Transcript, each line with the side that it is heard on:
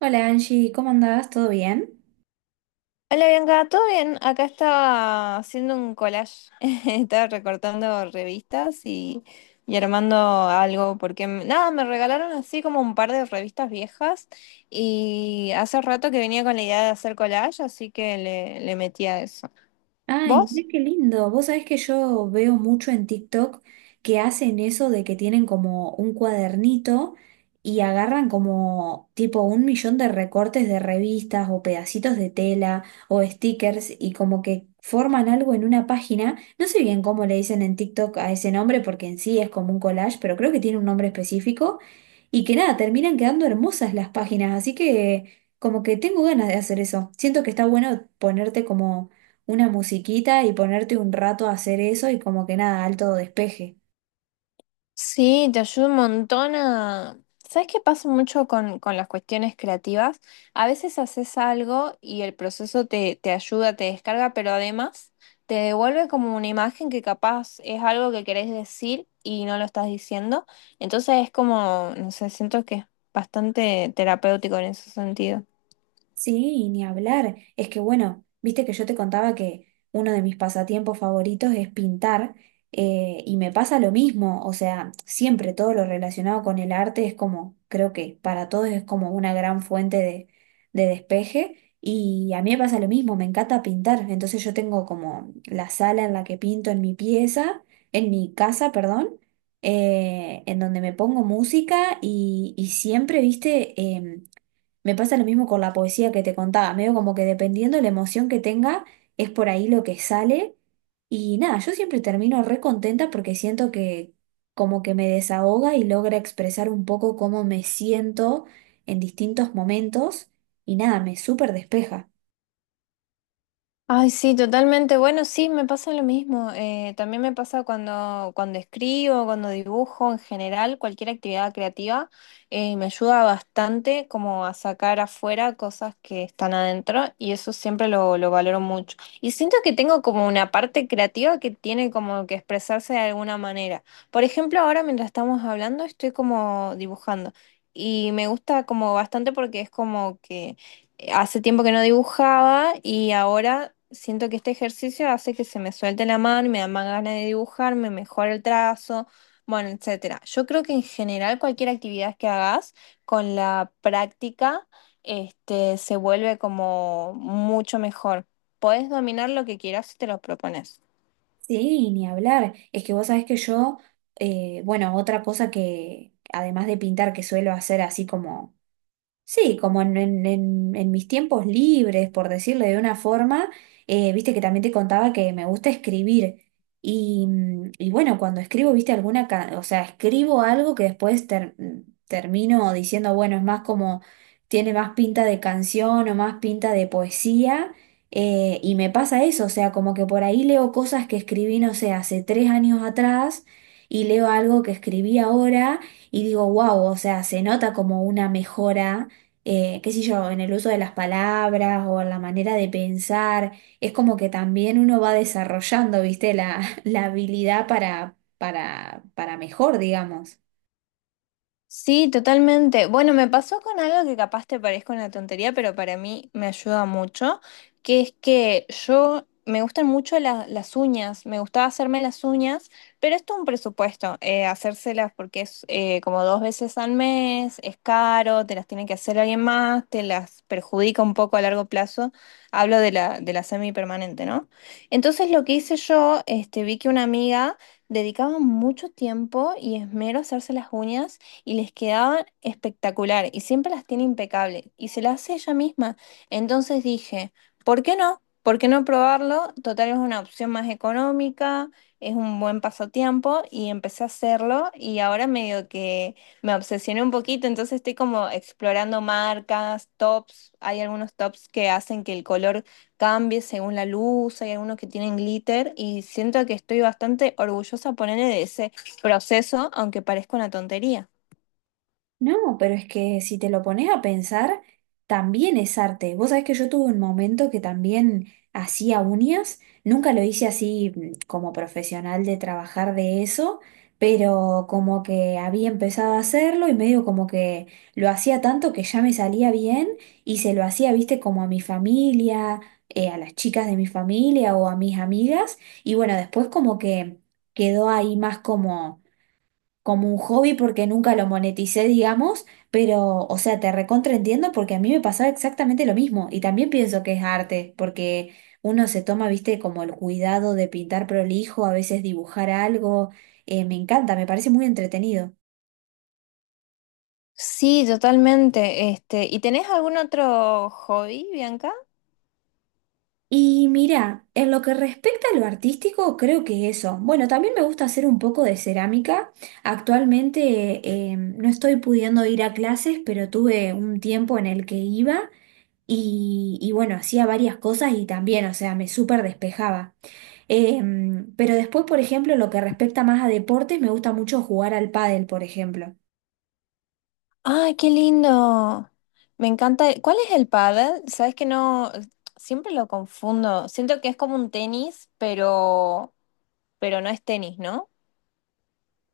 right: Hola Angie, ¿cómo andás? ¿Todo bien?
left: Hola Bianca, ¿todo bien? Acá estaba haciendo un collage, estaba recortando revistas y armando algo, porque nada, me regalaron así como un par de revistas viejas y hace rato que venía con la idea de hacer collage, así que le metí a eso.
right: Ay,
left: ¿Vos?
right: mira qué lindo. Vos sabés que yo veo mucho en TikTok que hacen eso de que tienen como un cuadernito y agarran como tipo un millón de recortes de revistas o pedacitos de tela o stickers y como que forman algo en una página. No sé bien cómo le dicen en TikTok a ese nombre porque en sí es como un collage, pero creo que tiene un nombre específico y que nada, terminan quedando hermosas las páginas. Así que como que tengo ganas de hacer eso. Siento que está bueno ponerte como una musiquita y ponerte un rato a hacer eso y como que nada, alto despeje.
left: Sí, te ayuda un montón a... ¿Sabes qué pasa mucho con las cuestiones creativas? A veces haces algo y el proceso te ayuda, te descarga, pero además te devuelve como una imagen que capaz es algo que querés decir y no lo estás diciendo. Entonces es como, no sé, siento que es bastante terapéutico en ese sentido.
right: Sí, ni hablar. Es que bueno, viste que yo te contaba que uno de mis pasatiempos favoritos es pintar, y me pasa lo mismo, o sea, siempre todo lo relacionado con el arte es como, creo que para todos es como una gran fuente de despeje y a mí me pasa lo mismo, me encanta pintar, entonces yo tengo como la sala en la que pinto en mi pieza, en mi casa, perdón, en donde me pongo música y siempre, viste, me pasa lo mismo con la poesía que te contaba, medio como que dependiendo de la emoción que tenga, es por ahí lo que sale. Y nada, yo siempre termino re contenta porque siento que como que me desahoga y logra expresar un poco cómo me siento en distintos momentos. Y nada, me súper despeja.
left: Ay, sí, totalmente. Bueno, sí, me pasa lo mismo. También me pasa cuando escribo, cuando dibujo, en general, cualquier actividad creativa, me ayuda bastante como a sacar afuera cosas que están adentro y eso siempre lo valoro mucho. Y siento que tengo como una parte creativa que tiene como que expresarse de alguna manera. Por ejemplo, ahora mientras estamos hablando, estoy como dibujando y me gusta como bastante porque es como que... Hace tiempo que no dibujaba y ahora siento que este ejercicio hace que se me suelte la mano, me da más ganas de dibujar, me mejora el trazo, bueno, etcétera. Yo creo que en general cualquier actividad que hagas con la práctica, se vuelve como mucho mejor. Podés dominar lo que quieras si te lo propones.
right: Sí, ni hablar. Es que vos sabés que yo, bueno, otra cosa que, además de pintar, que suelo hacer así como sí, como en mis tiempos libres, por decirle de una forma, viste que también te contaba que me gusta escribir. Y, y bueno, cuando escribo, viste o sea, escribo algo que después termino diciendo, bueno, es más como, tiene más pinta de canción o más pinta de poesía. Eh, y me pasa eso, o sea, como que por ahí leo cosas que escribí, no sé, hace 3 años atrás y leo algo que escribí ahora y digo, wow, o sea, se nota como una mejora, qué sé yo, en el uso de las palabras o en la manera de pensar. Es como que también uno va desarrollando, viste, la, la habilidad para mejor, digamos.
left: Sí, totalmente. Bueno, me pasó con algo que capaz te parezca una tontería, pero para mí me ayuda mucho, que es que yo me gustan mucho las uñas, me gustaba hacerme las uñas, pero esto es un presupuesto, hacérselas porque es como dos veces al mes, es caro, te las tiene que hacer alguien más, te las perjudica un poco a largo plazo. Hablo de de la semipermanente, ¿no? Entonces lo que hice yo, vi que una amiga dedicaba mucho tiempo y esmero a hacerse las uñas y les quedaban espectacular y siempre las tiene impecables y se las hace ella misma. Entonces dije, ¿por qué no? ¿Por qué no probarlo? Total es una opción más económica, es un buen pasatiempo y empecé a hacerlo y ahora medio que me obsesioné un poquito, entonces estoy como explorando marcas, tops, hay algunos tops que hacen que el color cambie según la luz, hay algunos que tienen glitter y siento que estoy bastante orgullosa ponerle de ese proceso, aunque parezca una tontería.
right: No, pero es que si te lo pones a pensar, también es arte. Vos sabés que yo tuve un momento que también hacía uñas, nunca lo hice así como profesional de trabajar de eso, pero como que había empezado a hacerlo y medio como que lo hacía tanto que ya me salía bien y se lo hacía, viste, como a mi familia, a las chicas de mi familia o a mis amigas y bueno, después como que quedó ahí más como como un hobby porque nunca lo moneticé, digamos, pero, o sea, te recontraentiendo porque a mí me pasaba exactamente lo mismo y también pienso que es arte, porque uno se toma, viste, como el cuidado de pintar prolijo, a veces dibujar algo, me encanta, me parece muy entretenido.
left: Sí, totalmente. Este, ¿y tenés algún otro hobby, Bianca?
right: Y mira, en lo que respecta a lo artístico, creo que eso. Bueno, también me gusta hacer un poco de cerámica. Actualmente no estoy pudiendo ir a clases, pero tuve un tiempo en el que iba. Y bueno, hacía varias cosas y también, o sea, me súper despejaba. Pero después, por ejemplo, lo que respecta más a deportes, me gusta mucho jugar al pádel, por ejemplo.
left: ¡Ay, qué lindo! Me encanta. ¿Cuál es el pádel? Sabes que no, siempre lo confundo. Siento que es como un tenis, pero no es tenis, ¿no?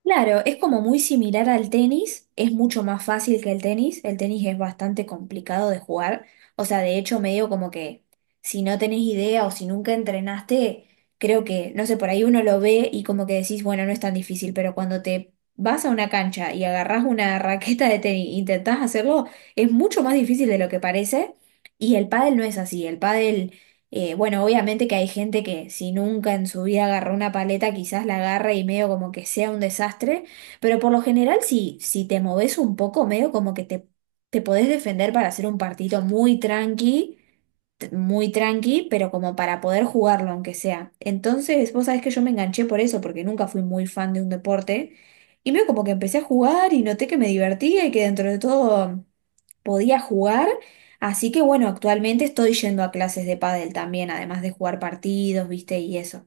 right: Claro, es como muy similar al tenis, es mucho más fácil que el tenis es bastante complicado de jugar, o sea, de hecho medio como que si no tenés idea o si nunca entrenaste, creo que, no sé, por ahí uno lo ve y como que decís, bueno, no es tan difícil, pero cuando te vas a una cancha y agarrás una raqueta de tenis, e intentás hacerlo, es mucho más difícil de lo que parece y el pádel no es así, el pádel bueno, obviamente que hay gente que si nunca en su vida agarró una paleta, quizás la agarra y medio como que sea un desastre, pero por lo general si, si te moves un poco, medio como que te podés defender para hacer un partido muy tranqui, muy tranqui, pero como para poder jugarlo aunque sea. Entonces, vos sabés que yo me enganché por eso, porque nunca fui muy fan de un deporte, y medio como que empecé a jugar y noté que me divertía y que dentro de todo podía jugar. Así que bueno, actualmente estoy yendo a clases de pádel también, además de jugar partidos, viste, y eso.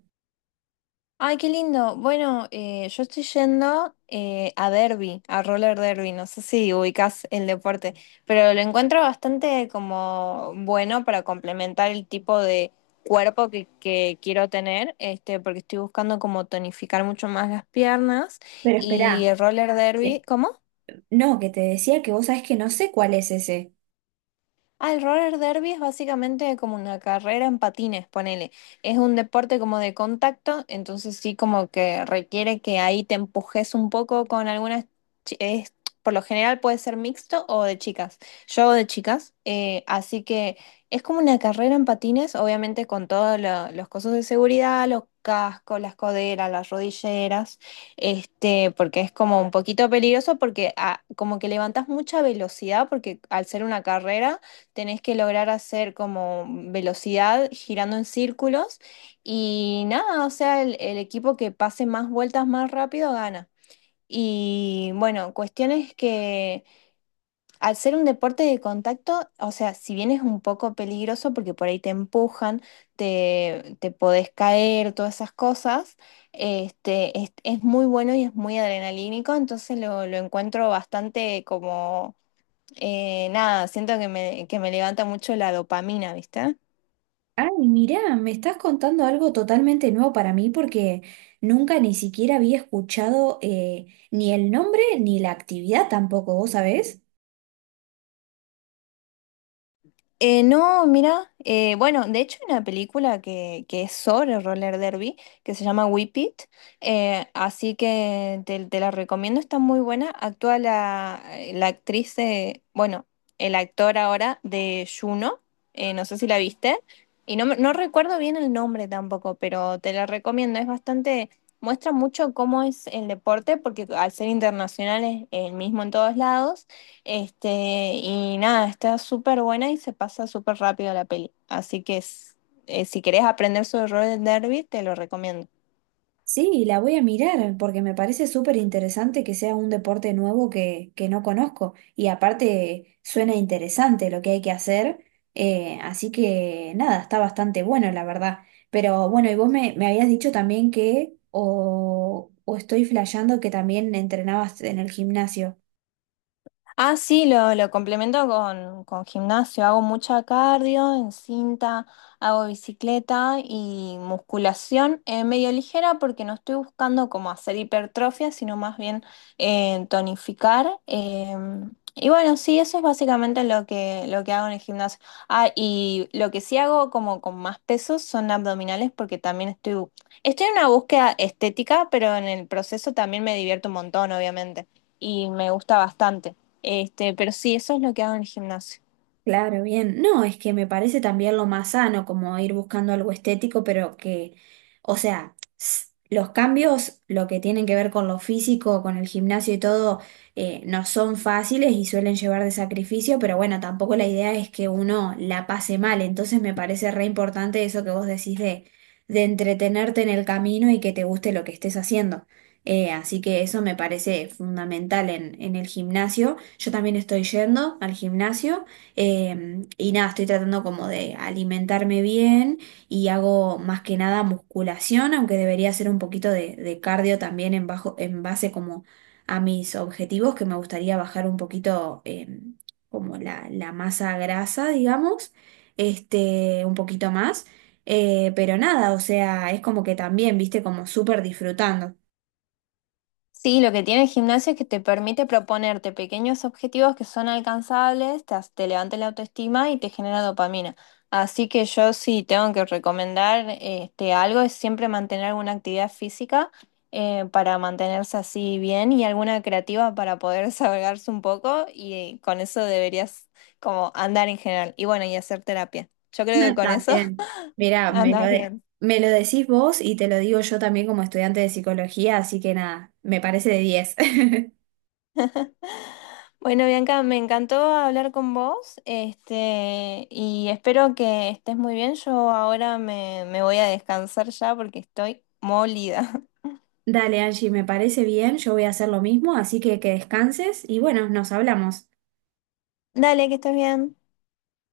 left: Ay, qué lindo. Bueno, yo estoy yendo a derby, a roller derby. No sé si ubicás el deporte, pero lo encuentro bastante como bueno para complementar el tipo de cuerpo que quiero tener, este, porque estoy buscando como tonificar mucho más las piernas
right: Pero
left: y
right: esperá,
left: el roller
right: eh,
left: derby. ¿Cómo?
right: no, que te decía que vos sabés que no sé cuál es ese.
left: Ah, el roller derby es básicamente como una carrera en patines, ponele. Es un deporte como de contacto, entonces sí como que requiere que ahí te empujes un poco con algunas... chi- es- por lo general puede ser mixto o de chicas. Yo hago de chicas, así que es como una carrera en patines, obviamente con todos los cosos de seguridad, los cascos, las coderas, las rodilleras, este, porque es como un poquito peligroso porque como que levantas mucha velocidad porque al ser una carrera tenés que lograr hacer como velocidad girando en círculos y nada, o sea, el equipo que pase más vueltas más rápido gana. Y bueno, cuestiones que al ser un deporte de contacto, o sea, si bien es un poco peligroso porque por ahí te empujan, te podés caer, todas esas cosas, es muy bueno y es muy adrenalínico, entonces lo encuentro bastante como nada, siento que que me levanta mucho la dopamina, ¿viste?
right: Ay, mirá, me estás contando algo totalmente nuevo para mí porque nunca ni siquiera había escuchado, ni el nombre ni la actividad tampoco, ¿vos sabés?
left: No, mira, bueno, de hecho hay una película que es sobre roller derby que se llama Whip It, así que te la recomiendo, está muy buena. Actúa la, la actriz de, bueno, el actor ahora de Juno, no sé si la viste, y no, no recuerdo bien el nombre tampoco, pero te la recomiendo, es bastante, muestra mucho cómo es el deporte, porque al ser internacional es el mismo en todos lados este, y nada, está súper buena y se pasa súper rápido la peli. Si querés aprender sobre Roger Derby, te lo recomiendo.
right: Sí, la voy a mirar porque me parece súper interesante que sea un deporte nuevo que no conozco y aparte suena interesante lo que hay que hacer, así que nada, está bastante bueno la verdad. Pero bueno, y vos me, me habías dicho también que o estoy flasheando que también entrenabas en el gimnasio.
left: Ah, sí, lo complemento con gimnasio. Hago mucha cardio en cinta, hago bicicleta y musculación medio ligera porque no estoy buscando como hacer hipertrofia, sino más bien tonificar. Y bueno, sí, eso es básicamente lo lo que hago en el gimnasio. Ah, y lo que sí hago como con más pesos son abdominales porque también estoy en una búsqueda estética, pero en el proceso también me divierto un montón, obviamente, y me gusta bastante. Este, pero sí, eso es lo que hago en el gimnasio.
right: Claro, bien. No, es que me parece también lo más sano, como ir buscando algo estético, pero que, o sea, los cambios, lo que tienen que ver con lo físico, con el gimnasio y todo, no son fáciles y suelen llevar de sacrificio, pero bueno, tampoco la idea es que uno la pase mal. Entonces me parece re importante eso que vos decís de entretenerte en el camino y que te guste lo que estés haciendo. Así que eso me parece fundamental en el gimnasio. Yo también estoy yendo al gimnasio. Y nada, estoy tratando como de alimentarme bien y hago más que nada musculación, aunque debería hacer un poquito de cardio también en bajo, en base como a mis objetivos, que me gustaría bajar un poquito, como la masa grasa, digamos, este, un poquito más. Pero nada, o sea, es como que también, viste, como súper disfrutando.
left: Sí, lo que tiene el gimnasio es que te permite proponerte pequeños objetivos que son alcanzables, te levanta la autoestima y te genera dopamina. Así que yo sí tengo que recomendar este, algo, es siempre mantener alguna actividad física para mantenerse así bien y alguna creativa para poder desahogarse un poco y con eso deberías como andar en general. Y bueno, y hacer terapia. Yo creo que con eso
right: También, mira,
left: andas bien.
right: me lo decís vos y te lo digo yo también como estudiante de psicología, así que nada, me parece de diez.
left: Bueno, Bianca, me encantó hablar con vos, este, y espero que estés muy bien. Yo ahora me voy a descansar ya porque estoy molida.
right: Dale, Angie, me parece bien, yo voy a hacer lo mismo, así que descanses y bueno, nos hablamos.
left: Dale, que estés bien.